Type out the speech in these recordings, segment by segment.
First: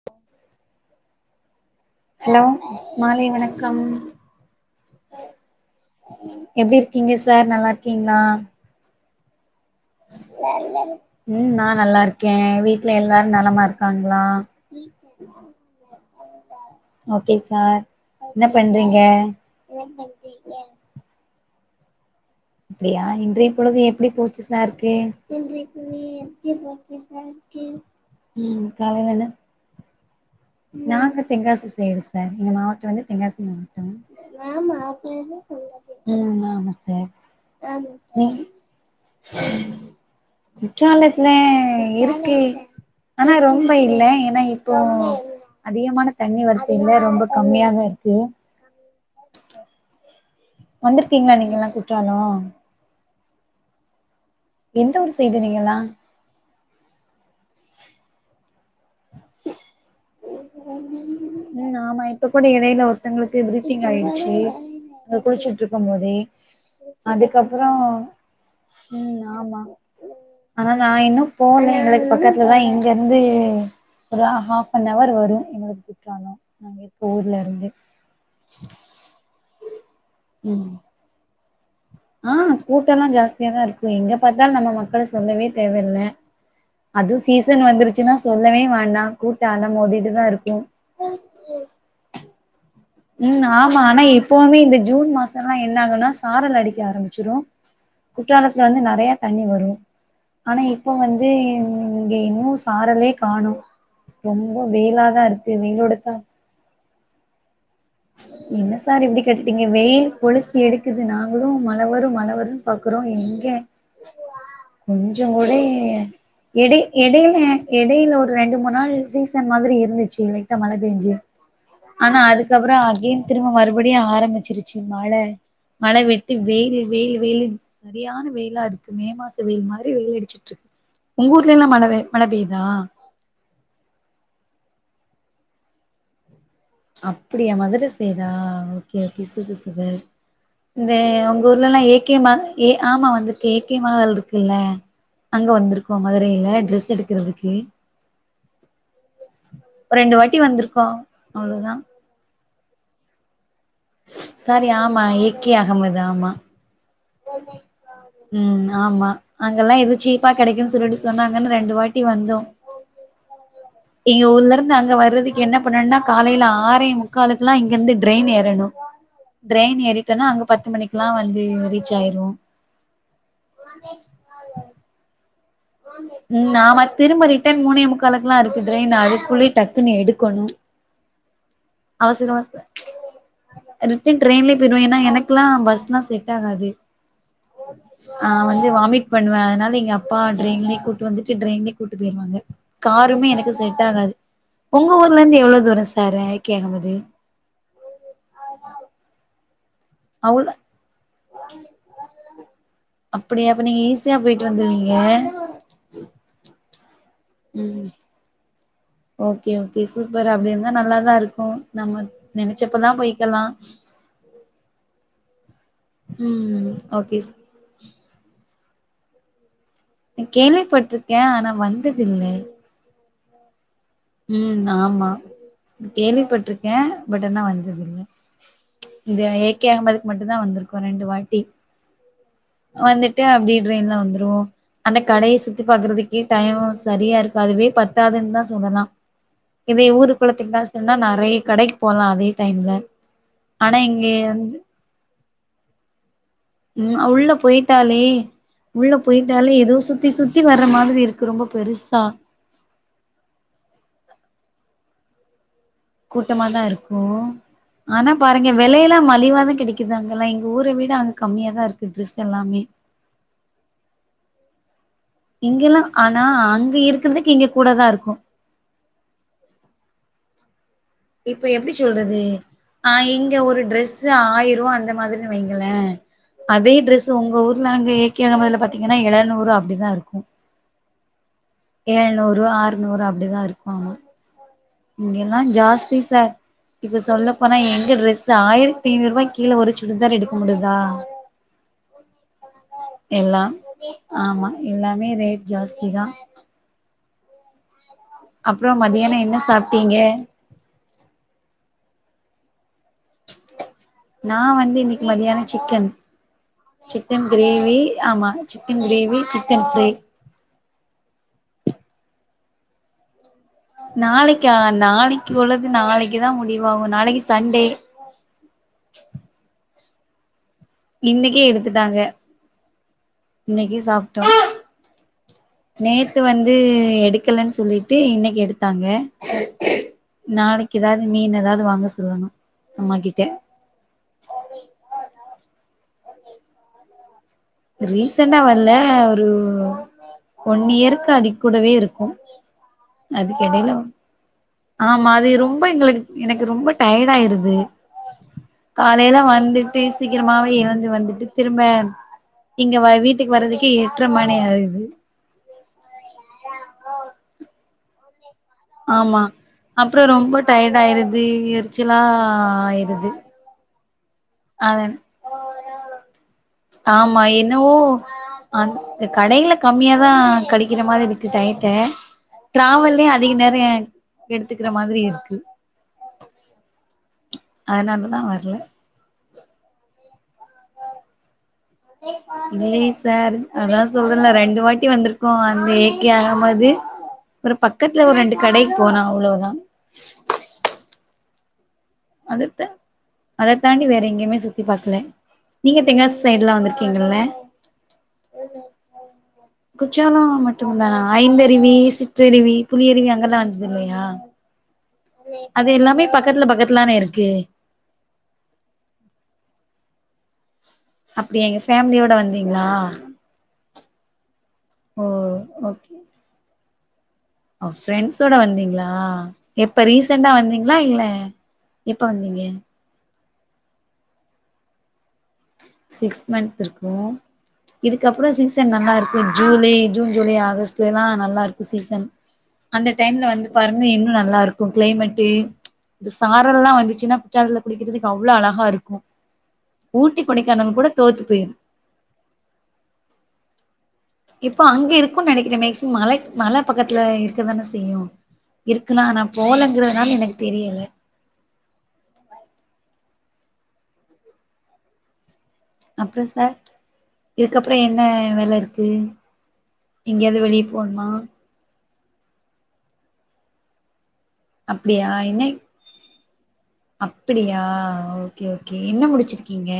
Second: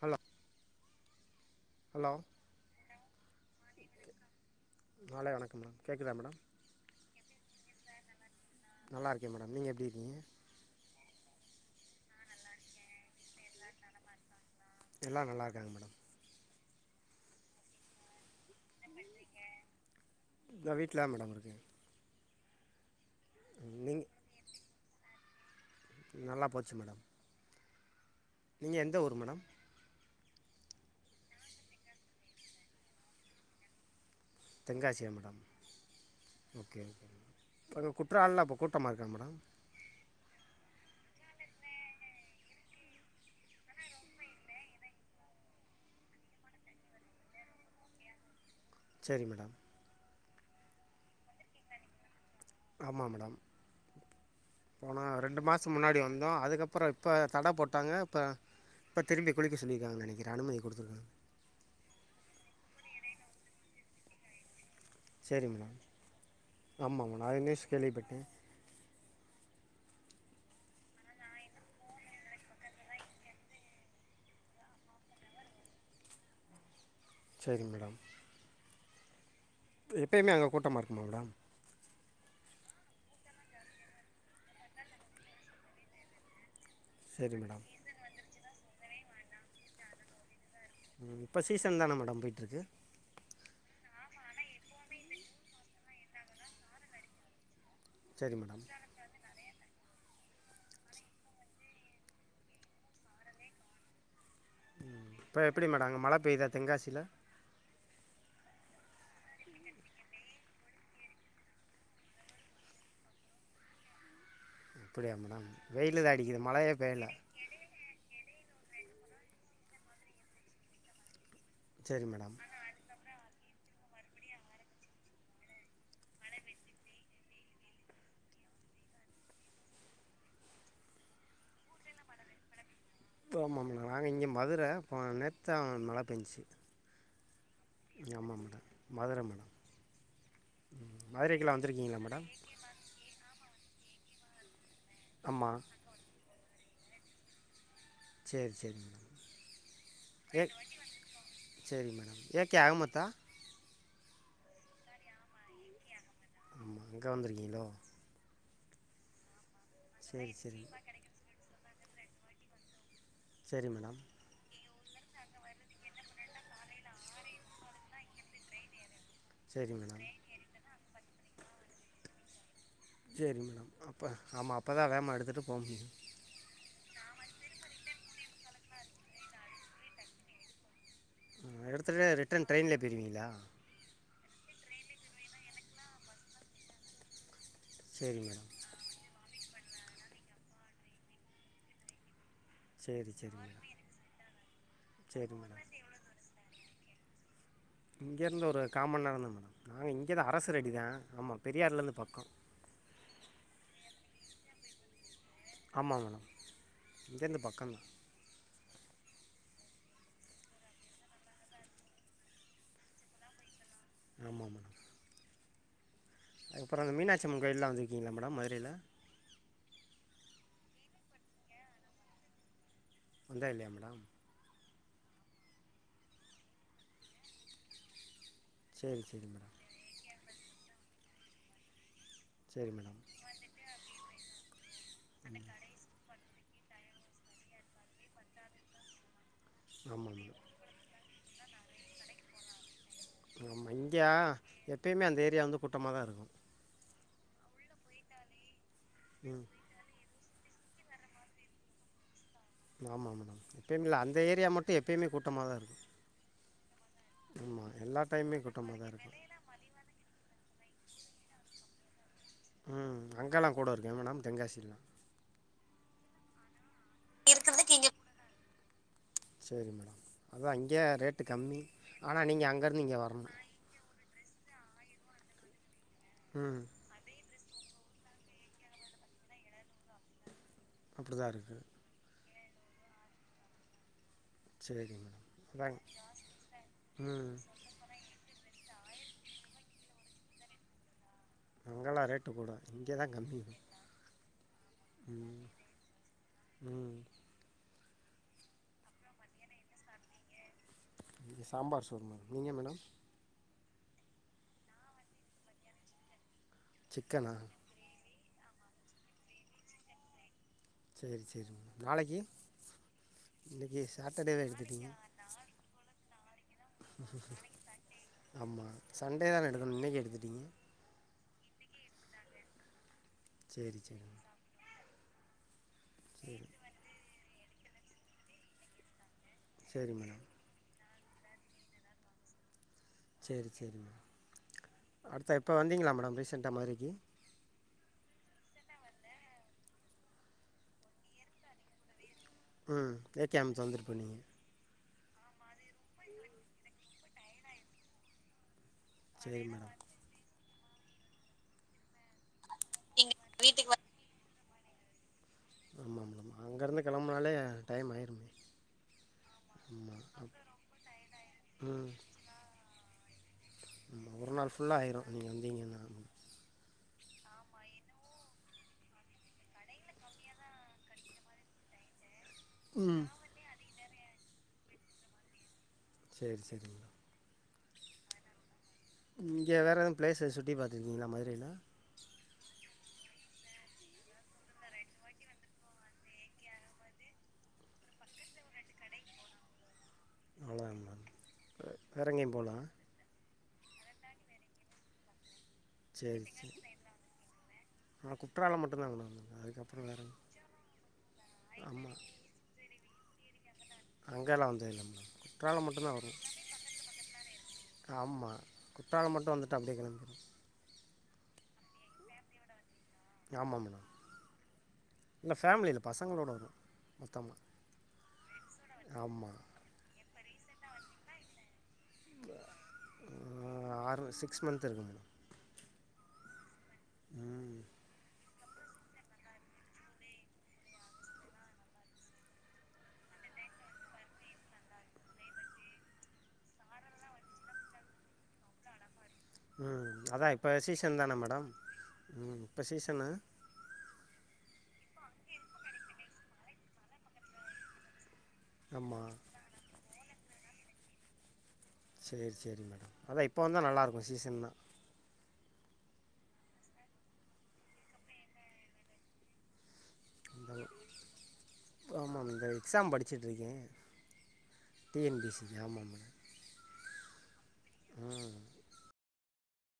hello hello மாலை வணக்கம் மாலை வணக்கம் மேடம் கேட்குதா மேடம் எப்டி இருக்கீங்க சார் நல்லா கிங்களா நல்லா இருக்க மேடம் நீங்க எப் ம் நான் நல்லா இருக்கே வீட்ல எல்லாரு நலமா இருக்காங்களா எல்லா நல்லா இருக்காங்க மேடம் ஓகே சார் என்ன பண்றீங்க இந்த வீட்டில் தான் மேடம் இருக்கேன் அப்டியா இன்றைய பொழுது எப்டி நீங்கள் போச்சு சாருக்கு [unintelligible] நல்லா போச்சு மேடம் [unintelligible] ம் நீங்கள் எந்த காலைல ஊர் என்ன மேடம் சாப் நாங்க தென்காசி செய்டு சார் எங்க மாவட்டோ வந்து தென்காசி மாவட்டோ தென்காசியா மேடம் ம் ஆமா ஓகே ஓகே சார் இப்போ அங்கே குற்றாலில் இப்போ கூட்டமாக இருக்கா மேடம் குற்றாலத்துல இருக்கு ஆனா ரொம்ப இல்ல ஏனா இப்போ அதிகமான தண்ணி வரத்து இல்ல ரொம்ப கம்மியாதா இருக்கு [inaudible] சரி மேடம் வந்திருக்கீங்களா நீங்கல்லா குற்றாலோ மா மேடம் எந்த போன ஊர் சைடு ரெண்டு மாசோ நீங்கல்லா முன்னாடி வந்தோ அதுக்கப்பறப் இப்ப தட போட்டாங்க இப்ப இப்ப திரும்பி குளிக்க சொல்லிருக்காங்க நெனைக்குற அனுமதி குடுத்துருக்காங்க ம் ஆமா இப்ப கூட இடையில ஒருத்தங்களுக்கு பிரீத்திங் ஆயிடுச்சு அ சரி மேடம் குளிச்சுட்ருக்கும் போதே ஆமாம் மேடம் அது நியூஸ் அதுக்கப்புறோ கேள்விப்பட்டேன் ம் ஆமா ஆனா நா இன்னும் போல எங்களுக்கு பக்கத்துலதா இங்க இருந்து ஒரு ஹாஃப்பனவர் வரூ எங்களுக்கு குற்றாலோ [inaudible] ஊர்ல இருந்து பே எப்பையுமே அங்க ம் கூட்டமா இருக்குமா மேடம் ஆ கூட்டல்லா ஜாஸ்தியாதா இருக்கும் எங்க பாத்தாலும் நம்ம மக்கள சொல்லவே தேவையில்ல அதுவு சரி மேடம் சீசன் வந்துருச்சுன்னா சொல்லவே வேண்டா கூட்ட அல மோதிட்டு தா இருக்கும் ம் இப்ப சீசன் தானே மேடம் போயிட்ருக்கு ம் ஆமா ஆனா இப்பவுமே இந்த ஜூன் மாசோல்லா என்ன ஆகுனா சாரல் அடிக்க ஆரம்பிச்சிரூ சரி மேடம் குற்றாலத்துல வந்து நறையா தண்ணி வரூ ஆனா இப்போ வந்து இங்க இன்னு சாரலே காணு ரொம்போ ம், வெயிலாதா இப்போ இருக்கு எப்படி மேடம் வெயிலோட அங்கே தா மழை பெய்யுதா தென்காசியில் என்ன சார் இப்டி கேட்டீங்க வெயில் கொளுத்தி எடுக்குது நாங்களும் மழ வரூ மழ வரும்ன்னு பாக்குறோ எங்க அப்படியா கொஞ்சோ மேடம் உடே வெயில் தான் அடிக்குது மழையே எடை பெய்யல எடையில எடையில ஒரு ரெண்டு மூண் நாள் சீசன் மாதிரி இருந்துச்சு லைட்டா மழை பேஞ்சு சரி மேடம் அகேன் திரும்ப மறுபடியும் ஆரம்பிச்சிருச்சு மழை மழை வட்டு வெயில் வெயில் வெயிலுன் சரியான வெயிலா இருக்கு மே மாசோ வெயில் மாரி வெயில் அடிச்சிட்ருக் உங்க ஊர்ல எல்லா மழை பே மழை பேய்யுதா [unintelligible] நாங்க இங்க மதுர போன நேத்தா மழை பேஞ்சுச்சு [unintelligible] ப்படியா மதுர சைடா ஓகே மதுரை ஓகே மேடம் சுக சுகர் இந்த உங்க மதுரைக்கெல்லாம் ஊர்லல்லா வந்திருக்கீங்களா ஏகே மேடம் மா ஏ ஆமா வந்துருக்கே க்கியமான வேல்ட்ருக்குல்ல அங்க ஆமாம் வந்துருக்கோ மதுரையில ட்ரெஸ் எடுக்குறதுக்கு சரி சரி மேடம் ரெண்டு வாட்டி வந்துருக்கோ செரி மேடம் ஏக் கிய அகமத்தா சரி ஆமா ஏ கே அகமது ஆமா எங்க வந்துருக்கீங்களோ ம் ஆமா அங்கல்லா எதோ சீப்பா சரி கடைக்குன்னு சொல்ட்டு சொன்னாங்கன்னு ரெண்டு வாட் டி வந்தோ சேரி மேடம் எங்க ஊர்ல அங்க வர்றதுக்கு என்ன பண்ணுனா காலையிலே ஆறே முக்காலுக்கெல்லா இங்கிருந்து ட்ரெயின் ஏறணு சரி ட்ரெயின் மேடம் ஏரிட்டேனா அங்க பத்து மணிக் லா வந்து இங்க ரீச் ஆயிருவோ சேரி மேடம் அப்ப ஆமா அப்பதா வேகமா எடுத்துட்டு ம் நாம திரும்ப ரிட்டன் மூணே முக்கா கல்கெல்லா இருக்குது ட்ரெயின் அதுக்குள்ளயே டக்குன்னு எடுக்கணு அ எடுத்துட்டு ரிட்டன் ட்ரெயின்லே போய்டுவீங்ளா ரிட்டர்ன் ட்ரெயின்லேயே போய்டுவே ஏனா எனக்குல்லா பஸ்லா செட்டாகாது சரி நா மேடம் வந்து வாமிட் பண்ணுவே அதனால எங்க அப்பா ட்ரெயின்லே கூட்டு வந்துட்டு ட்ரெயின்லேயே கூட்டு போய்டுவாங்க சரி காருமே சரி எனக்கு மேடம் செட்டாகாது உங்க சரி ஊர்லருந்து மேடம் எவ்ளோவு தூரோ சாரே கே அஹமது இங்கேருந்து ஒரு கா மண் நேரோ தா மேடம் நாங்க இங்க தா அவ்ளோ அரசரடிதா ஆமா பெரியார்லருந்து பக்கோ அப்போ நீங்க ஈஸியா போயிட்டு வந்துருவிங்க ஆமா மேடம் இங்கேருந்து பக்கோ தா ம் ஓகே ஓகே சூப்பர் அப்புடி இருந்தா நல்லாதா இருக்கு நம்ம நினைச்சப்பலா போய்கலா ஆமாமா ம் அப்புறோ அந்த ஓகே மீனாட்சி ஸ் அம்மன் கோயில்லா வந்துருக்கீங்ளா மேடம் மதுரையிலே ம் கேள்விப்பட்ருக்கே ஆனா வந்ததுதில்லை வந்ததுதில்லயா மேடம் ம் ஆமா கேள்விப்பட்ருக்கே பட் ஆனா வந்ததுதில்ல சரி இந்த சரி ஏ மேடம் கே அகமது மட் தா வந்துருக்கோ ரெண்டு வாட்டி சரி மேடம் வந்துட்டு அப்டியே ட்ரெய்ன்ல வந்துருவோ அந்த கடைய சுத்தி பாக்கறதுக்கே டைம் சரியா இருக்கு அதுவே பத்தாதுன் தா சொல்லலா இதய ஊரு ஆமாம் மேடம் குளத்துக்கு தா சொன்னா நறைய கடைக்கு போலா அதே டைம்ல ஆனா இங்க மஞ்சா வந்து எப்பயுமே அந்த ஏ ரியா வந்து கூட்டமா தா இருக்கு ம் உள்ள போய்ட்டாலே உள்ள ம் போயிட்டாலே ஏதோ சுத்தி சுத் த்தி வர்ற மாதிரி இருக்கு ரொம்ப பெருசா ஆமா மேடம் எப்பயுமில்ல அந்த ஏரியா மட்டு எப்பயுமே கூட்டாமாதா இருக்கு கூட்டமாதா இருக்கு ஓ எல்லா ஆனா டைமுமே பாருங்க கூட்டமாக தான் வெலையெல்லா இருக்கும் மலிவாதா கிடைக்குது அங்கெல்லா இங் ஊர விட அங்க கம்மியா தா இருக்கு டிரெஸ் உம் அங்கெல்லா கூட இருக்குங்கமேடம் தென்காசில்லா இங்கெல்லா ஆனா அங் இருக்குறதுக் இங்க கூட தா இருக்கு அதாங்கி இப்ப எப்டி சொல்றது ஆ இங்கே வரணும் இங்க ஒரு ட்ரெஸ்சு ஆய் ருவா அந்த மாதிரி வைங்களே ம் அதே ட்ரெஸ் உங்க ஊர் லாங்கு ஏ கே அகமதுல பாத்தீங்கன்னா எழநூறு அப்டிதா இருக்கு அப்டிதா இருக்கு ரூவா ஆற்நூறு அப்டிதா இருக்குமாமா சரி இங்க மேடம் எல்லா அதாங்க ஜாஸ்தி சார் இப்போ சொல்ல ம் போன்னா எங்க டிரஸ்சு ஆயிரத்தி ஐநூறு ரூவா கீழ ஒரு [unintelligible] எடுக்க முடுதா அங்கெல்லாம் ரேட்டு கூட இங்கே தான் கம்மி எல்லாம் ஆமா எல்லாமே ரேட் ம் ஜாஸ்தி தா ம் அப்றோ மதியான என்ன சாப்ட்டீங்க இங்க சாம்பார் சோறு மேடம் நீங்க மேடம் நா வந்து இன்னிக்கு மதியான சிக்கன் சிக்கன் சிக்கனா க்ரேவி ஆமா சிக்கன் க்ரேவி சிக்கன் ஃப்ரை சேரி சேரி நாளைக்கு இன்றைக்கி சாட்டர்டேவே நாளைக்கா எடுத்துட்டீங்க நாளைக்கு உள்ளது நாளைக்குதா முடிவாகு நாளைக்கு சண்டே எப்டிங்க இன்னைக்கே எடுத்துட்டாங்க சரி இன்னைக்கு சரி சாப்ட்டோ மேடம் நேத்து சரி வந்து உ எடுக் க்கலேன் சொல்லிட்டு இன்னைக்கு எடுத்தாங்க சரி மேடம் நாளைக் எதாவது மீன் எதாவது வாங்க சொல்லணு அம்மா கிட்ட சேரி சேரி அடுத்த இப்ப வந்தீங்களா மேடம் ரீசண்டா மதுரைக்கு ரீசண்டா வர்ல ஒரு ஒன் இயருக்கு அதி கூடவே இருக்கு ம் அதுக்கு [unintelligible] எடையில வந்துட்டு போனிங்க ஆமா அது ரொம்ப எங்களுக்கு எனக்கு ரொம்ப டயர்ட் ஆயிருது காலையில சரி மேடம் வந்துட்டு சீக்கரமா எழுந்து வந்துட்டு திரும்ப இங்க வ வீட்டுக்கு வரதுக்கே எட்ர மணி ஆகுது [unintelligible] ஆமாமாமா அங்கருந்து கெளம்புனாலே டைம் ஆயிருமே ஆமா அப்ற ஆமாம் அப் ரொம்ப டயர்டு ஆயிருது ம் எரிச்சலா ஆயிருது ஒரு நாள் ஃபுல்லா அத ஆயிரு நீங்க வந்திங்கனா ஆமா என்னவோ அந் கடையில கமியாதா கழிக்கற மாரி இருக்கு டயத்த ம் டிராவல்லயே அதிக நேர எடுத்துக்கிற மாதிரி இருக்கு சேரி செரிங்மா அதனாலதா நா வரல இங்க வேறெதுவு ப்ளேஸ சுத்தி பாத்துருக்கிங்ளா மதுரைல இல்லைங் சார் அதா சொல்றன்ல ரெண்டு வாட்டி வந்திருக்கோ அந்த ஏகே அகமது ஒரு பக்கத்துல ஒரு ரெண்டு கடைக்கு போனோ அவ்ளவ்தா வெ வேறங்கயு போல அதத்த அத தாண்டி வேற எங்கயுமே சுத்தி பாக்ல நீங்க தென்காசி சரி சரி சைடுலா வந்திருக்கிங்லான நான் குற்றாலம் மட்டும்தான் மேடம் வந்தேன் அதுக்கப்புறம் வேறு குற்றால மட்டும் தானா ஐந்தருவி சிற்றருவி புலியருவி அந்த [unintelligible] அங்கெல்லா வந்தது இல்ல மேடம் குற்றாலம் அது மட்டுந்தா எல்லாமே வருவோ பக்கத்துல பக்கத்துலானே இருக்கு ஆமா குற்றாலம் மட்டு வந்துட் அப்டியே கெளம்பிருவோ அப்படியா எங்க ஃபேமிலியோட வந்தீங்களா ஆமா மேடா ஓ இல்ல ஃபேமிலி இல் பசங்களோட வந்தோ மொத்த ஒ பிரான்ஸ் ஓட வந்தீங்களா எப்ப ரீச சண்டா வந்தீங்களா இல்ல எப்ப வந்தீங்க ஆ ஆறு சிக்ஸ் மந்த் இருக்கு மேடம் சிக்ஸ் மந்த் இருக்கும் ம் இதுக்கப்புறம் சிக்ஸ் சீசன் நல்லா இருக்கும் ஜூலை ஜூன் ஜூலை ஆகஸ்ட்ல எல்லாம் நல்லா இருக்கும் சீசன் அந்த டைம்ல வந்து பாருங்க இன்னும் நல்லா இருக்கும் கிளைமேட்டு இந்த சாரல் எல்லாம் வந்துச்சின்னா குற்றாலத்துல குலிக்கிறதுக்கு அவ்வளவு அழகா இருக்கும் உம் அதா இப்ப சீசன் தானே மேடம் உம் யிப்ப சீசனு இப்போ அங்க இருக்குன்னு நெனைக்கிறன் மேக்சிமம் மலை மல பக்கத்துல இருக்குதான செய்யும் இருக்குலாம் ஆமாம் நா போலங்கறதுனால யெனக்கு தெரியல சேரி செரி மேடம் அதா இப்பவந்தா நல்லாருக்கும் சீசன்லா அப்றம் சார் இதுக்கப்புறம் யென்ன வேலருக்கு யெங்கேயாது வெளிய இருந்தாலும் போணுமா ட்டுருக்கே டி அப்டியா ன் பி ஸ் சி க்கு ஆமா அப் அப்படியா ஓகே ஓகே யென்ன முடிச்சு ருக்கீங்க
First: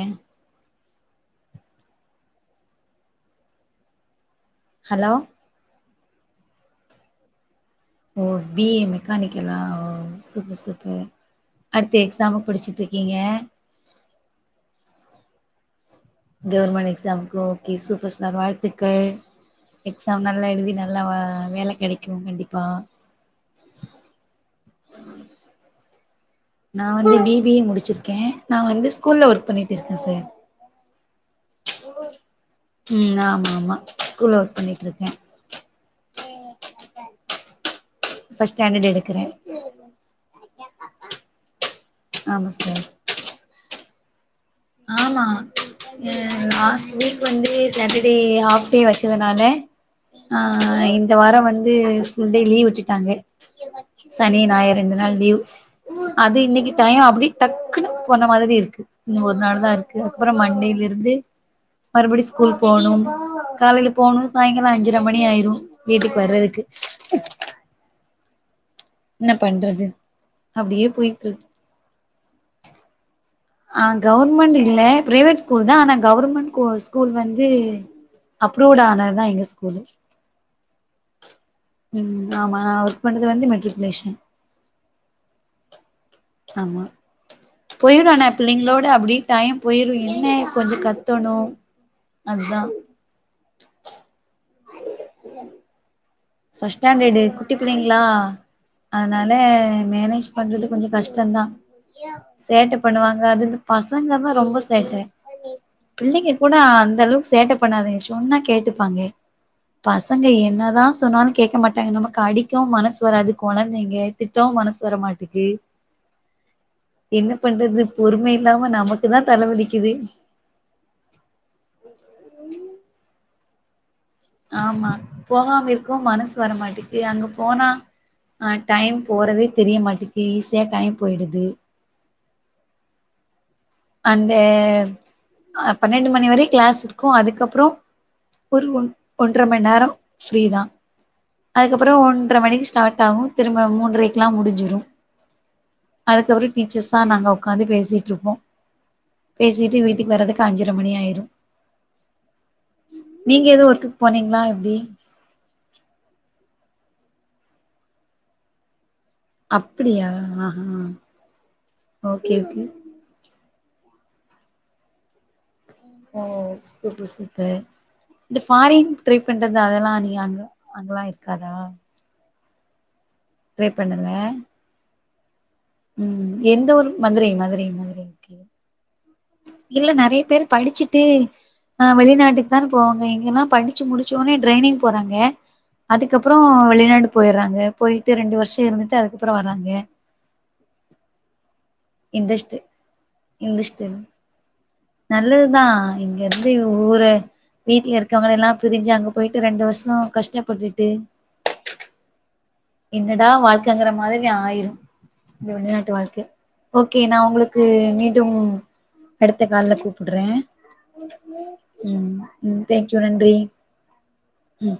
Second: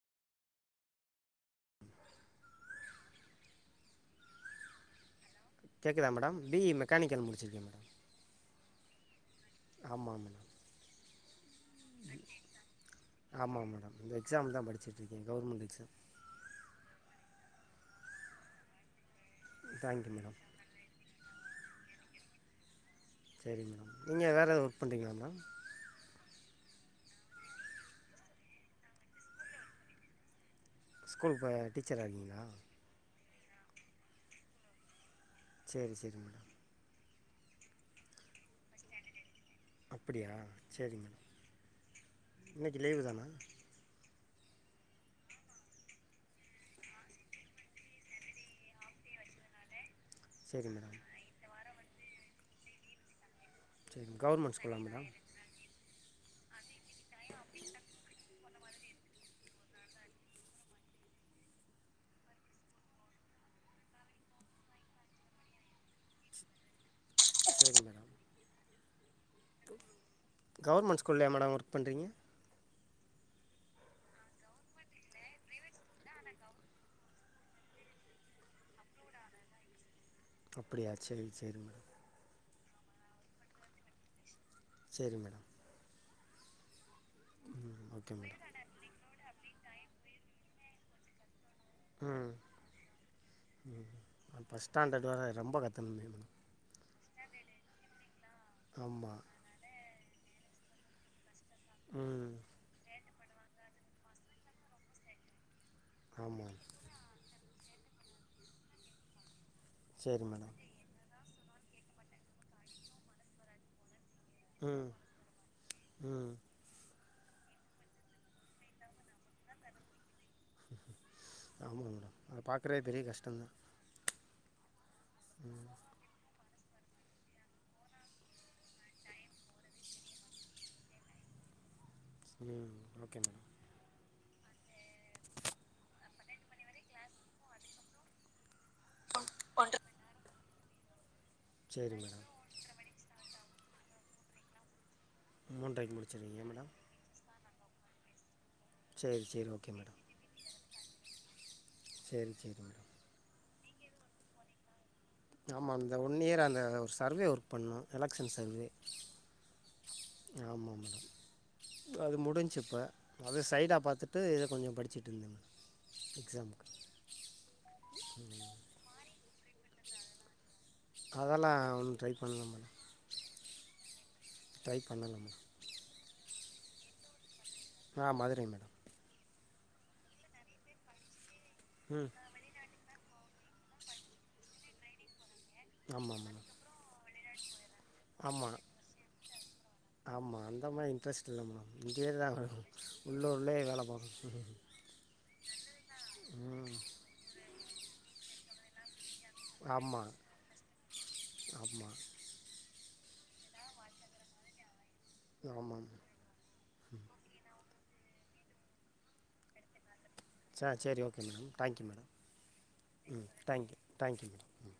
ஹலோ கேக்குதா மேடம் பி ஈ மெக்கானிக்கல் முடிச்சிருக்கே மேடம் ஓ பி ஈ மெக்கானிக் கலா ஆமாம் மேடம் சூப்பர் சூப்பர் அடுத்து எக்ஸாமுக்கு படிச்சுட்ருக்கீங்க ஆமாம் மேடம் யிந்த எக்ஸாம் தான படிச்சுட்டுருக்கே கவர்மெண்ட் எக்ஸாம் கவர்மெண்ட் எக்ஸாம்க்கு ஓகே சூப்பர் சார் வாழ்த்துக்கள் தேங்க்யூ எக்ஸாம் மேடம் நல்லா யெழுதி நல்லா வேல கெடைக்கும் கண்டிப்பா சரி மேம் நீங்க வேற யேதாது ஒர்க் பண்ணுறீங்களா மேம் நா வந்து பி பி ஏ முடிச்சிருக்கேன் நான் வந்து ஸ்கூல்ல ஒர்க் பண்ணிட்டுருக்கேன் சார் ஸ்கூல் ப டீச்சரா நீங்க உம் ஆமா ஆமா ஸ்கூல்ல ஒர்க் பண்ணிட்ருக்கே சேரி சேரி மேடம் ஃபர்ஸ்ட் ஸ்டாண்டர்டு எடுக்றே அப்படியா சேரி மேடம் ஆமா இன்னைக்கு சார் லீவு தானா ஆமா ஹ் லாஸ்ட் வீக் வந்து சாட்டர்டே ஹாஃப் டே வச்சதுனால சரி ஆஹ் மேடம் இந்த வார வந்து ஃபுல் டே லீவு விட்டுட்டாங்க சரி சனி கவர்மெண்ட் நாயரு ஸ்கூலா ரெண்டு மேடம் நாள் லீவ் அது இன்னைக்கு டையோ அப்டி டக்குன்னு போன மாதிரிருக்கு இந்த ஒர்க் நல்லா இருக்கு அப்புற மண்டேலெருந்து மறுபடியு ஸ்கூல் போனும் காலையில போணும் சாயங்கால அஞ்சரை மணி ஆயிரு வீட்டுக்கு வர்றதுக்கு சேரி மேடம் என்ன பண்றது அப்டியே கவர்மெண்ட் ஸ்கூல்லையா போய்ட்ருக் மேடம் ஒர்க் பண்ணுறீங்க ஆஹ் கவுவர்மெண்ட் இல்ல பிரைவேட் ஸ்கூல் தா ஆனா கவர்மெண்ட் கொ ஸ்கூல் வந்து அப்ரூவ்ட் ஆனதுதா எங்க ஸ்கூலு அப்டியா செரி செரி மேடம் ம் ஆமா நா ஒர்க் பண்றது வந்து மெட்ரிகுலேஷன் செரி மேடம் ஆமா ம் ஓகே போய்ர்வானப் மேடம் எங்களோட அப்டி டைம் போயிரு என்ன கொஞ்சொ கத்தணு அதுதா ம் ஃபஸ்ட் ஸ்டாண்டட் இதுவத ரொம்ப கத்தனுமே ஃபஸ்ட் ஸ்டாண்டர்டு குட்டி பிள்ளைங்களா ஆமாம் அதனால மேனேஜ் பண்றது கொஞ்சொ கஷ்டந்தா ம் சேட்ட பண்ணுவாங்க அது இந்தப் பசங்க தா ரொம்ப சேட்ட பிள்ளைங்க கூட ஆமாம் அந்த அளவுக்கு சேட்ட பண்ணாதுங்க சொன்னா கேட்டுப்பாங்க பசங்க சரி மேடம் என்னதா சொ ன்னாலு கேக்க மாட்டாங்க நமக்கு அடிக்கவு மனசு வராது கொழந்தைங்க திட்டவு மனசு ம் வரமாட்டுக்கு ம் என்ன பண்றது பொறுமை இல்லாம நமக்கு தா தலவலிக்குது ஆமா மேடம் அத பாக்கறதே பெரிய கஷ்டம தா துக்கு அங்க போனா அ டைம் போறதே தெரிய மாட்டிக்கு ஈஸியா டைம் போயிடுது ம் ஓகே மேடம் அந்த அ பன்னெண்டு மணி வரையு கிளாஸ் இருக்கு அதுக்கப்றோ ஒரு ஒன் ஒன்ர மண் நேரோ ஃப்ரீ தா அதுக்கப்றோ சரி மேடம் ஒன்ர மணிக்கு ஸ்டார்ட் ஆகு திரும்ப மூன்ரைக்லா முடிஞ்சிரு மூன்றைக்கு முடிச்சிடுவீங்க அதுக்கப்றோ மேடம் டீச்சர்ஸ்லா நாங்க உக்காந்து பேசிட்ருப்போ சரி சரி ஓகே பேசிட்டு மேடம் வீட்டுக்கு வரதுக்கு அஞ்சர மணி ஆயிரு சரி சரி மேடம் நீங்க எதோ ஒர்க்கு போனீங்ளா எப்டி ஆமா அந்த ஒன் இயர் அந்த ஒரு சர்வே ஒர்க் பண்ணோ எலெக்ஷன் சர்வே அப்பிடியா ஆஹா ஆமாம் மேடம் ஓகே ஓகே சைடா பாத்துட்டு இத கொஞ்சோ படிச்சுட்டு இருந்தே மேடம் ஓ எக்ஸாமுக்கு சூப்பர் சூப்பர் இந்த ஃபாரின் ட்ரை பண்றது அதெல்லா இல்லையாங்க அங்கெல்லா இருக்காதா பண்ல மேடம் ட்ரை பண்ணல பண்ணல மேம் ம் எந்த ஊரு மதுரை மது ஆ மதுரை மேடம் இல்ல நெறய பேரு படிச்சிட்டு ஆ ம் வெளிநாட்டுக்கு தான போவாங்க இ ங்கல்லா படிச்சு முடிச்சோன்னே ட்ரைனிங் போறாங்க ஆமாம் அதுக்கப்பறோ மேடம் வெளிநாடு போயர்றாங்க போயிட்டு ரெண்டு வர்ஷோ இருந்துட்டு அதுக்க ப்பறோ வராங் ஆமா அந்த மார் இன்ட்ரஸ்ட் இல்ல மேம் இங்கயே தா இன்டஸ்ட்டு மேடம் உள்ளூர்லே வேல இன்டஸ்ட்டு பாக்கனு நல்லதுதா இங்கருந்து ஊர வீட்ல இருக்கறவங்களெல்லா பிரிஞ்சு அங்க போயிட்டு ரெண்டு வர்ஷோ ஆமாம் கஷ்டப்பட்டுட்டு ஆமாம் என்னடா வாழ்க்கங்கற மாதிரி ஆயிரு இந்த ஆமாம் வெள்நாட்டு வாழ்க்க ஓகே நா உங்களுக்கு க்கு மீண்டும் அடுத்த கால்ல கூப் பிடுறே சரி சரி ஓகே மேடம் தேங்க்யூ மேடம் ம் ம் தேங்க்யூ ம் நன்றி தேங்க்யூ தேங்க்யூ மேடம் ம்